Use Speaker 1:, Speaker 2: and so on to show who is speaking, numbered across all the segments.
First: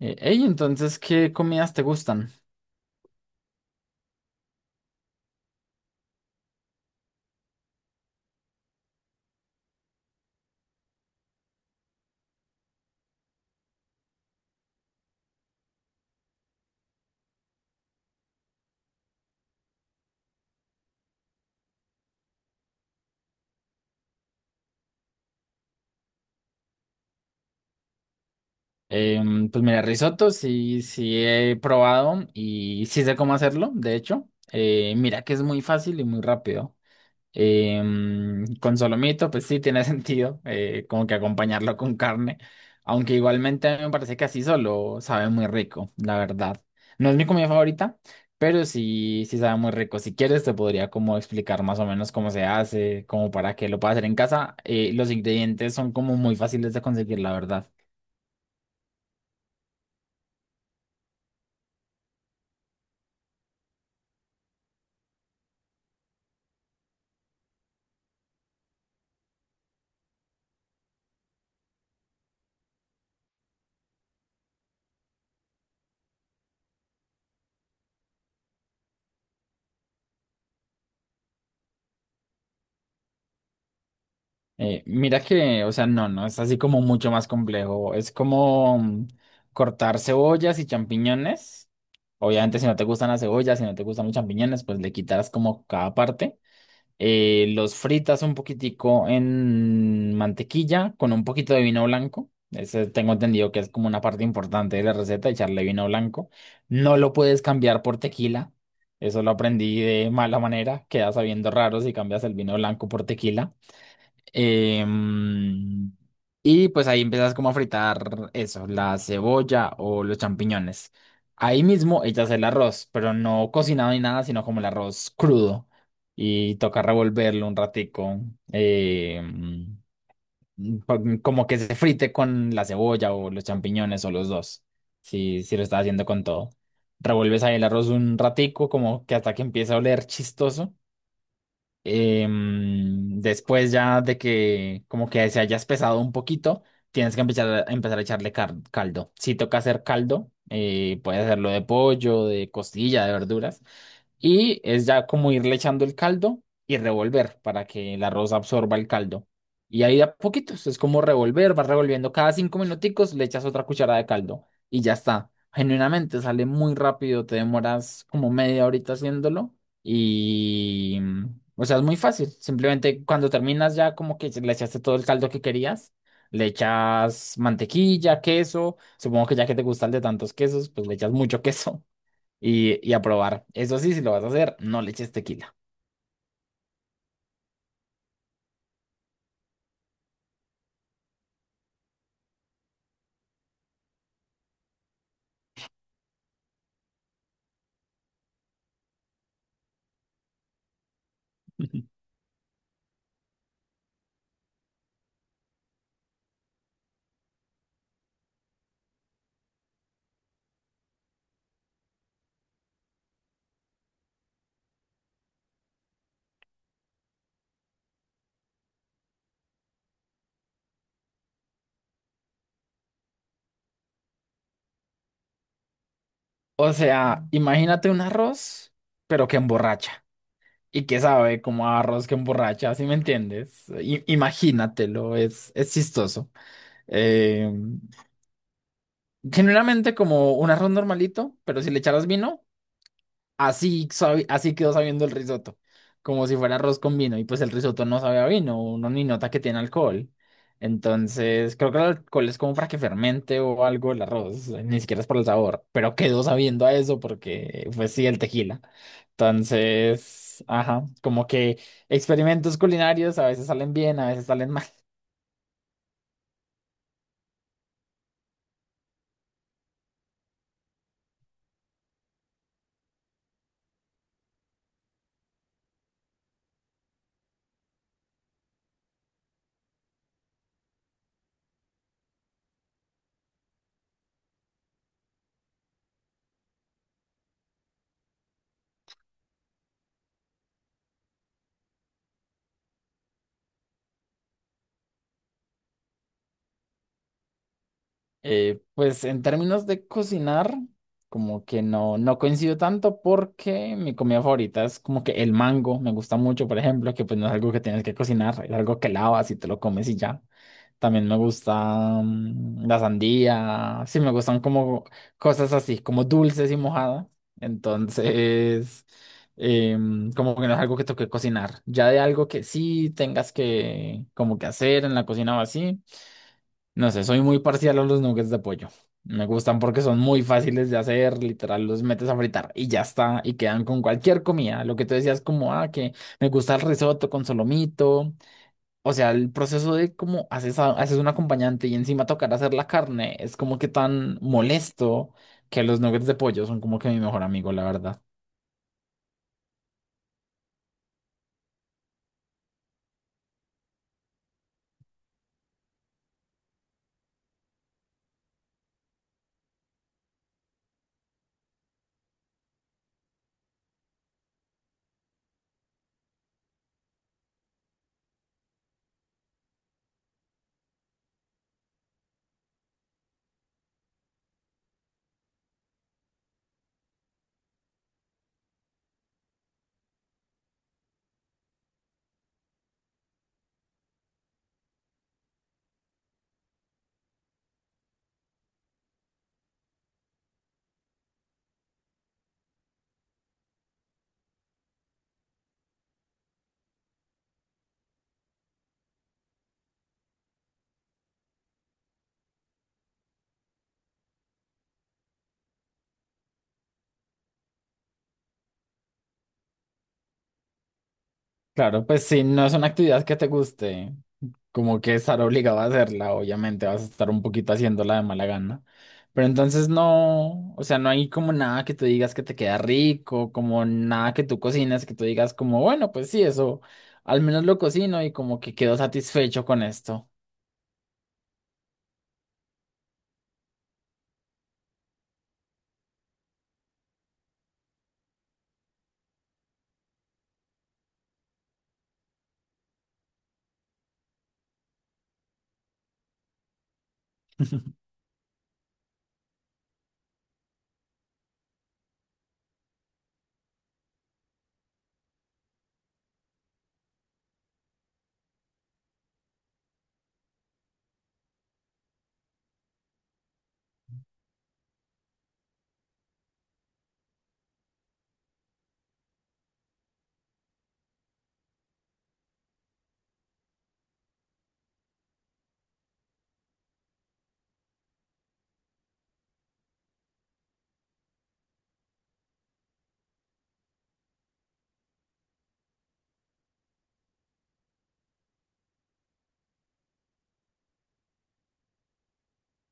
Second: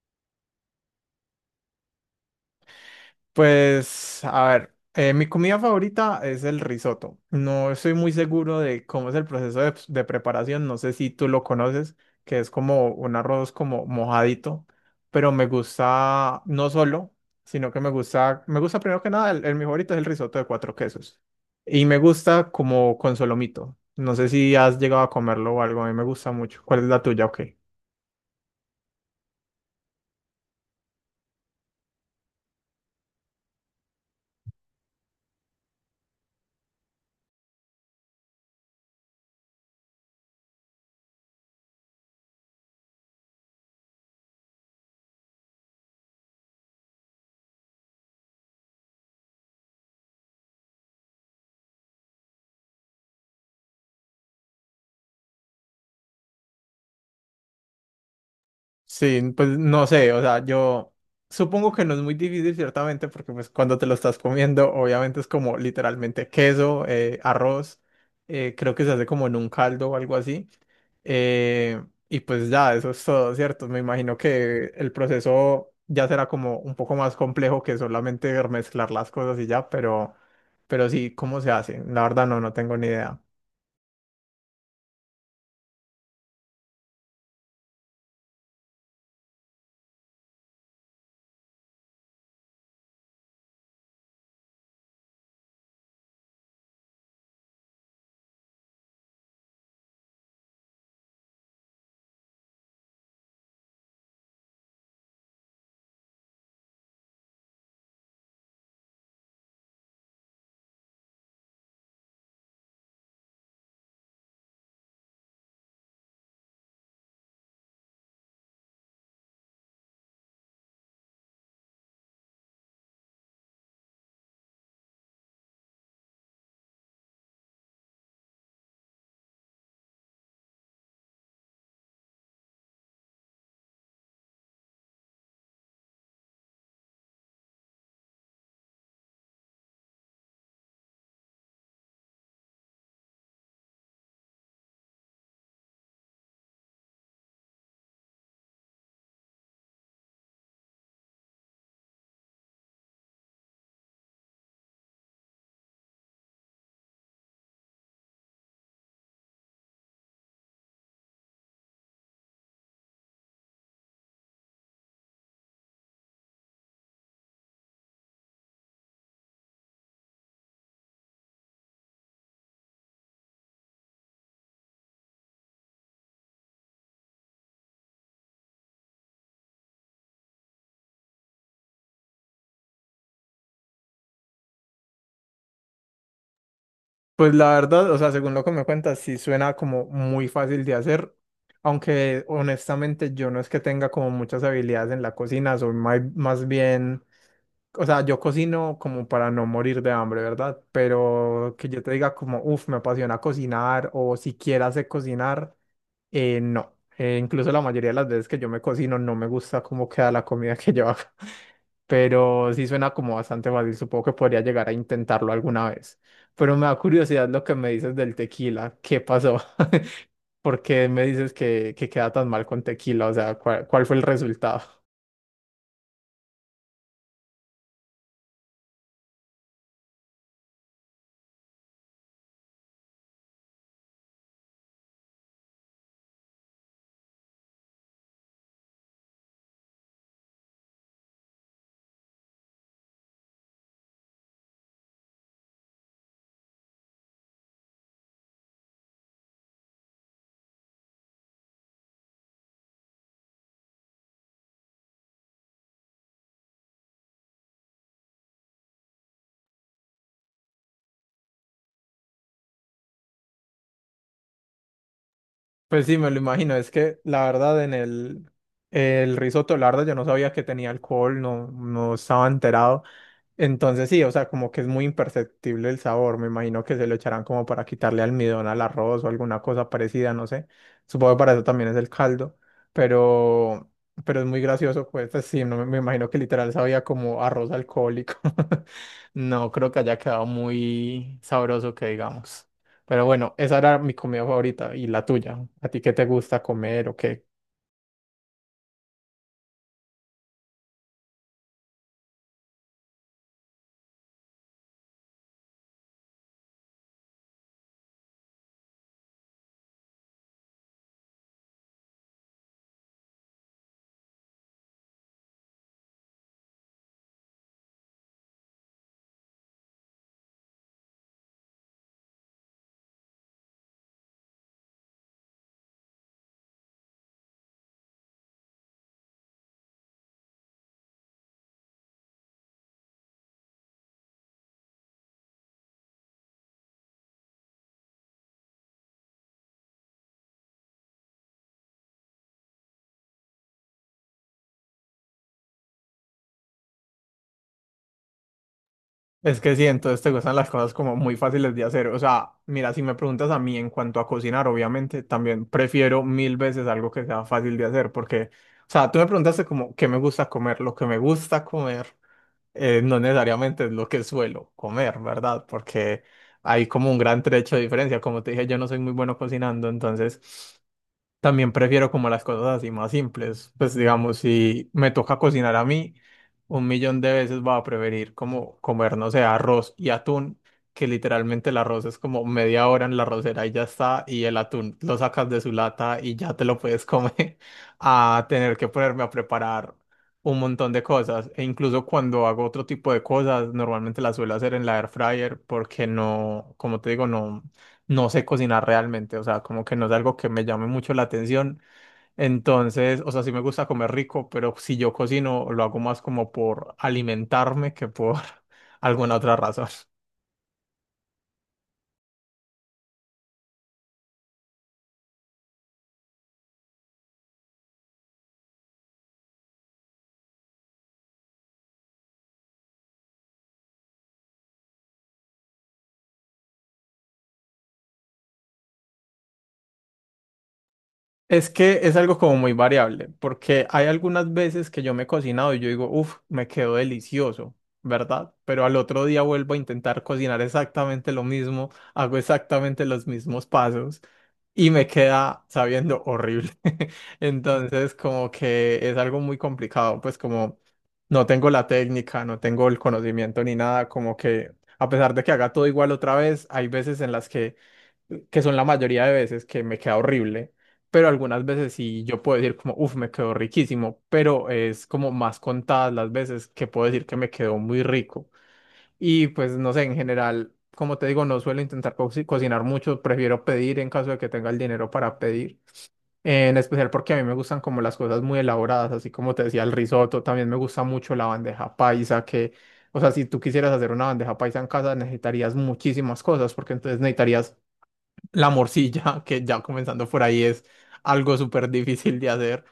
Speaker 1: ¿Qué comidas te gustan?
Speaker 2: Pues, a ver, mi comida favorita es el risotto. No estoy muy seguro de cómo es el proceso de, pues, de preparación, no sé si tú lo conoces, que es como un arroz como mojadito, pero me gusta no solo, sino que me gusta primero que nada, el mi favorito es el risotto de cuatro quesos. Y me gusta como con solomito. No sé si has llegado a comerlo o algo, a mí me gusta mucho. ¿Cuál es la tuya? Ok.
Speaker 1: Pues mira, risotto sí, sí he probado y sí sé cómo hacerlo, de hecho. Mira que es muy fácil y muy rápido. Con solomito, pues sí tiene sentido, como que acompañarlo con carne, aunque igualmente a mí me parece que así solo sabe muy rico, la verdad. No es mi comida favorita, pero sí, sí sabe muy rico. Si quieres, te podría como explicar más o menos cómo se hace, como para que lo puedas hacer en casa. Los ingredientes son como muy fáciles de conseguir, la verdad.
Speaker 2: Sí, pues no sé, o sea, yo supongo que no es muy difícil ciertamente, porque pues cuando te lo estás comiendo, obviamente es como literalmente queso, arroz, creo que se hace como en un caldo o algo así. eh, y pues ya, eso es todo, ¿cierto? Me imagino que el proceso ya será como un poco más complejo que solamente mezclar las cosas y ya, pero sí, ¿cómo se hace? La verdad no, no tengo ni idea.
Speaker 1: Mira que, o sea, no, no, es así como mucho más complejo. Es como cortar cebollas y champiñones. Obviamente, si no te gustan las cebollas, si no te gustan los champiñones, pues le quitarás como cada parte. Los fritas un poquitico en mantequilla con un poquito de vino blanco. Ese tengo entendido que es como una parte importante de la receta, echarle vino blanco. No lo puedes cambiar por tequila. Eso lo aprendí de mala manera. Queda sabiendo raro si cambias el vino blanco por tequila. Em, y pues ahí empiezas como a fritar eso, la cebolla o los champiñones. Ahí mismo echas el arroz, pero no cocinado ni nada, sino como el arroz crudo. Y toca revolverlo un ratico, em, como que se frite con la cebolla o los champiñones o los dos, si, si lo estás haciendo con todo. Revuelves ahí el arroz un ratico, como que hasta que empiece a oler chistoso. Después ya de que como que se haya espesado un poquito, tienes que empezar a echarle caldo. Si toca hacer caldo, puedes hacerlo de pollo, de costilla, de verduras. Y es ya como irle echando el caldo y revolver para que el arroz absorba el caldo. Y ahí de a poquitos, es como revolver, vas revolviendo cada 5 minuticos, le echas otra cucharada de caldo y ya está. Genuinamente sale muy rápido, te demoras como media horita haciéndolo y o sea, es muy fácil. Simplemente cuando terminas ya como que le echaste todo el caldo que querías, le echas mantequilla, queso, supongo que ya que te gusta el de tantos quesos, pues le echas mucho queso y a probar. Eso sí, si lo vas a hacer, no le eches tequila.
Speaker 2: Pues la verdad, o sea, según lo que me cuentas, sí suena como muy fácil de hacer, aunque honestamente yo no es que tenga como muchas habilidades en la cocina, soy más, bien, o sea, yo cocino como para no morir de hambre, ¿verdad? Pero que yo te diga como, uff, me apasiona cocinar o siquiera sé cocinar, no, incluso la mayoría de las veces que yo me cocino no me gusta cómo queda la comida que yo hago, pero sí suena como bastante fácil, supongo que podría llegar a intentarlo alguna vez. Pero me da curiosidad lo que me dices del tequila, ¿qué pasó? ¿Por qué me dices que queda tan mal con tequila? O sea, ¿cuál, cuál fue el resultado?
Speaker 1: O sea, imagínate un arroz, pero que emborracha. Y que sabe como a arroz que emborracha, ¿sí me entiendes? Imagínatelo, es chistoso. Eh, generalmente como un arroz normalito, pero si le echaras vino, así, así quedó sabiendo el risotto, como si fuera arroz con vino, y pues el risotto no sabe a vino, uno ni nota que tiene alcohol. Entonces, creo que el alcohol es como para que fermente o algo el arroz, ni siquiera es por el sabor, pero quedó sabiendo a eso porque fue sí el tequila. Entonces, ajá, como que experimentos culinarios a veces salen bien, a veces salen mal.
Speaker 2: Pues sí, me lo imagino, es que la verdad en el risotto, la verdad yo no sabía que tenía alcohol, no, no estaba enterado. Entonces sí, o sea, como que es muy imperceptible el sabor. Me imagino que se lo echarán como para quitarle almidón al arroz o alguna cosa parecida, no sé. Supongo que para eso también es el caldo, pero, pero es muy gracioso, pues sí, no, me imagino que literal sabía como arroz alcohólico. No creo que haya quedado muy sabroso que digamos. Pero bueno, esa era mi comida favorita y la tuya. ¿A ti qué te gusta comer o qué?
Speaker 1: Pues en términos de cocinar, como que no, no coincido tanto porque mi comida favorita es como que el mango, me gusta mucho, por ejemplo, que pues no es algo que tienes que cocinar, es algo que lavas y te lo comes y ya. También me gusta la sandía, sí me gustan como cosas así, como dulces y mojadas. Entonces, como que no es algo que toque cocinar. Ya de algo que sí tengas que como que hacer en la cocina o así. No sé, soy muy parcial a los nuggets de pollo. Me gustan porque son muy fáciles de hacer, literal, los metes a fritar y ya está, y quedan con cualquier comida. Lo que tú decías como, ah, que me gusta el risotto con solomito. O sea, el proceso de cómo haces, haces un acompañante y encima tocar hacer la carne es como que tan molesto que los nuggets de pollo son como que mi mejor amigo, la verdad.
Speaker 2: Es que sí, entonces te gustan las cosas como muy fáciles de hacer. O sea, mira, si me preguntas a mí en cuanto a cocinar, obviamente, también prefiero mil veces algo que sea fácil de hacer, porque, o sea, tú me preguntaste como qué me gusta comer. Lo que me gusta comer no necesariamente es lo que suelo comer, ¿verdad? Porque hay como un gran trecho de diferencia. Como te dije, yo no soy muy bueno cocinando, entonces... También prefiero como las cosas así más simples. Pues digamos, si me toca cocinar a mí, un millón de veces va a preferir como comer, no sé, arroz y atún, que literalmente el arroz es como media hora en la arrocera y ya está, y el atún lo sacas de su lata y ya te lo puedes comer, a tener que ponerme a preparar un montón de cosas. E incluso cuando hago otro tipo de cosas, normalmente las suelo hacer en la air fryer porque no, como te digo, no sé cocinar realmente, o sea, como que no es algo que me llame mucho la atención. Entonces, o sea, sí me gusta comer rico, pero si yo cocino, lo hago más como por alimentarme que por alguna otra razón.
Speaker 1: Claro, pues si no es una actividad que te guste, como que estar obligado a hacerla, obviamente vas a estar un poquito haciéndola de mala gana. Pero entonces no, o sea, no hay como nada que tú digas que te queda rico, como nada que tú cocines que tú digas como, bueno, pues sí, eso, al menos lo cocino y como que quedo satisfecho con esto.
Speaker 2: Es que es algo como muy variable, porque hay algunas veces que yo me he cocinado y yo digo, uff, me quedó delicioso, ¿verdad? Pero al otro día vuelvo a intentar cocinar exactamente lo mismo, hago exactamente los mismos pasos y me queda sabiendo horrible. Entonces, como que es algo muy complicado, pues como no tengo la técnica, no tengo el conocimiento ni nada, como que a pesar de que haga todo igual otra vez, hay veces en las que son la mayoría de veces que me queda horrible, pero algunas veces sí yo puedo decir como, uff, me quedó riquísimo, pero es como más contadas las veces que puedo decir que me quedó muy rico. Y pues no sé, en general, como te digo, no suelo intentar cocinar mucho, prefiero pedir en caso de que tenga el dinero para pedir, en especial porque a mí me gustan como las cosas muy elaboradas, así como te decía el risotto, también me gusta mucho la bandeja paisa que... O sea, si tú quisieras hacer una bandeja paisa en casa, necesitarías muchísimas cosas, porque entonces necesitarías la morcilla, que ya comenzando por ahí es algo súper difícil de hacer.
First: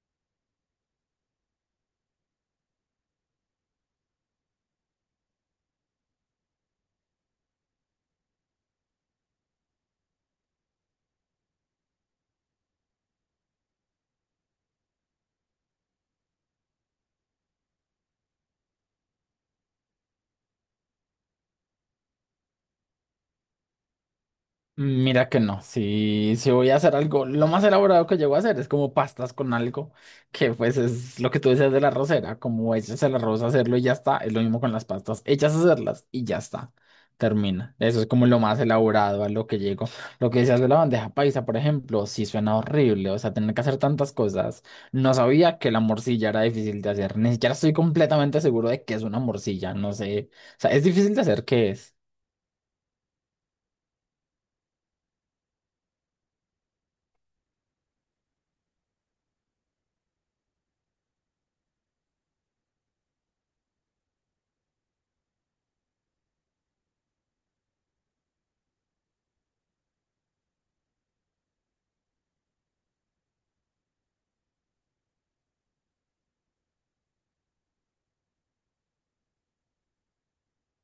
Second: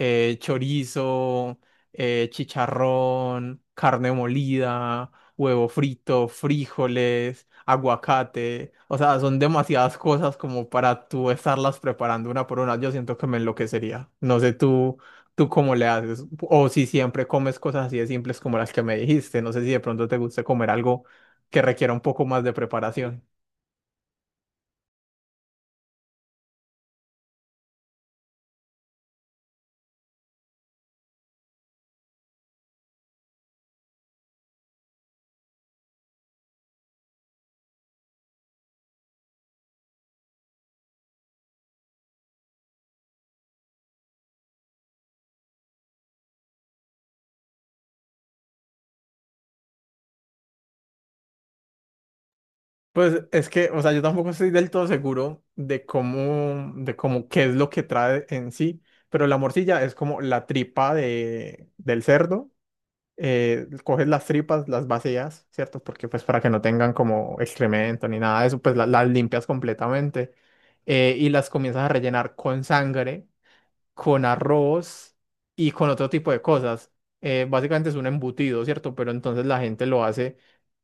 Speaker 2: Chorizo, chicharrón, carne molida, huevo frito, frijoles, aguacate. O sea, son demasiadas cosas como para tú estarlas preparando una por una. Yo siento que me enloquecería. No sé tú, tú cómo le haces. O si siempre comes cosas así de simples como las que me dijiste. No sé si de pronto te gusta comer algo que requiera un poco más de preparación.
Speaker 1: Mira que no, si, si voy a hacer algo, lo más elaborado que llego a hacer es como pastas con algo, que pues es lo que tú decías de la arrocera, como echas el arroz a hacerlo y ya está, es lo mismo con las pastas, echas a hacerlas y ya está, termina. Eso es como lo más elaborado a lo que llego. Lo que decías de la bandeja paisa, por ejemplo, sí suena horrible, o sea, tener que hacer tantas cosas. No sabía que la morcilla era difícil de hacer, ni siquiera estoy completamente seguro de que es una morcilla, no sé, o sea, es difícil de hacer, ¿qué es?
Speaker 2: Pues es que, o sea, yo tampoco estoy del todo seguro de cómo, qué es lo que trae en sí, pero la morcilla es como la tripa de, del cerdo. Coges las tripas, las vacías, ¿cierto? Porque pues para que no tengan como excremento ni nada de eso, pues las limpias completamente y las comienzas a rellenar con sangre con arroz y con otro tipo de cosas. Básicamente es un embutido, ¿cierto? Pero entonces la gente lo hace.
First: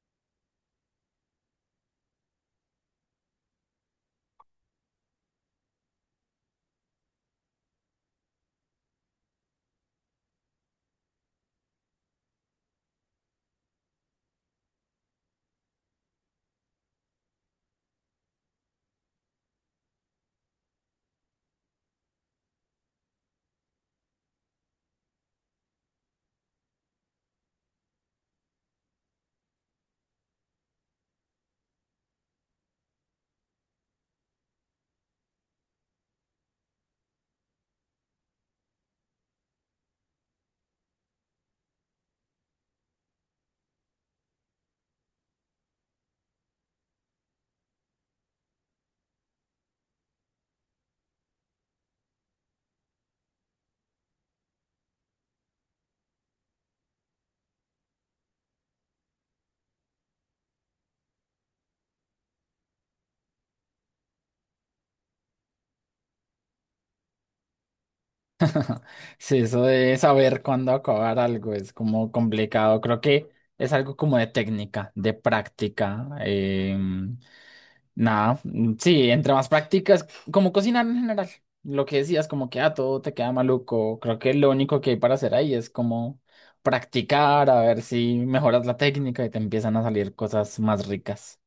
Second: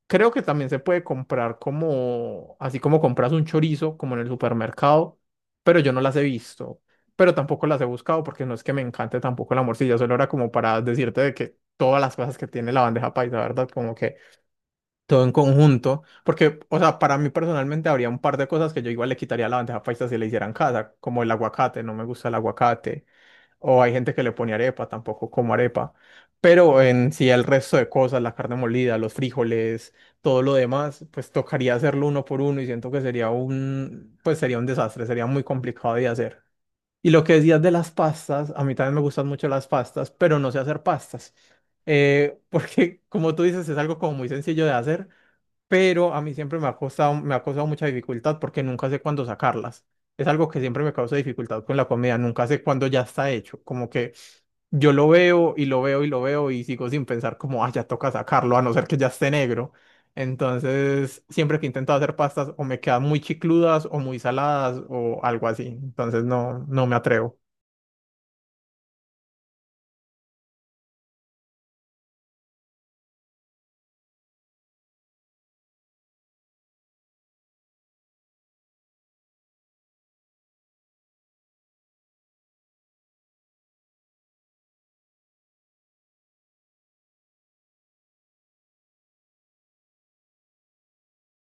Speaker 2: Creo que también se puede comprar como, así como compras un chorizo, como en el supermercado, pero yo no las he visto, pero tampoco las he buscado porque no es que me encante tampoco la morcilla, solo era como para decirte de que todas las cosas que tiene la bandeja paisa, ¿verdad? Como que todo en conjunto, porque, o sea, para mí personalmente habría un par de cosas que yo igual le quitaría a la bandeja paisa si le hicieran casa, como el aguacate, no me gusta el aguacate o hay gente que le pone arepa, tampoco como arepa. Pero en sí el resto de cosas, la carne molida, los frijoles, todo lo demás, pues tocaría hacerlo uno por uno y siento que sería un, pues sería un desastre, sería muy complicado de hacer. Y lo que decías de las pastas, a mí también me gustan mucho las pastas, pero no sé hacer pastas. Porque como tú dices, es algo como muy sencillo de hacer, pero a mí siempre me ha costado, me ha causado mucha dificultad porque nunca sé cuándo sacarlas. Es algo que siempre me causa dificultad con la comida, nunca sé cuándo ya está hecho, como que yo lo veo y lo veo y lo veo y sigo sin pensar como, ah, ya toca sacarlo, a no ser que ya esté negro. Entonces, siempre que intento hacer pastas o me quedan muy chicludas o muy saladas o algo así, entonces no, no me atrevo.
Speaker 1: Sí, eso de saber cuándo acabar algo es como complicado. Creo que es algo como de técnica, de práctica. Em, nada, mm, sí, entre más prácticas, como cocinar en general. Lo que decías, como que ah, todo te queda maluco. Creo que lo único que hay para hacer ahí es como practicar, a ver si mejoras la técnica y te empiezan a salir cosas más ricas.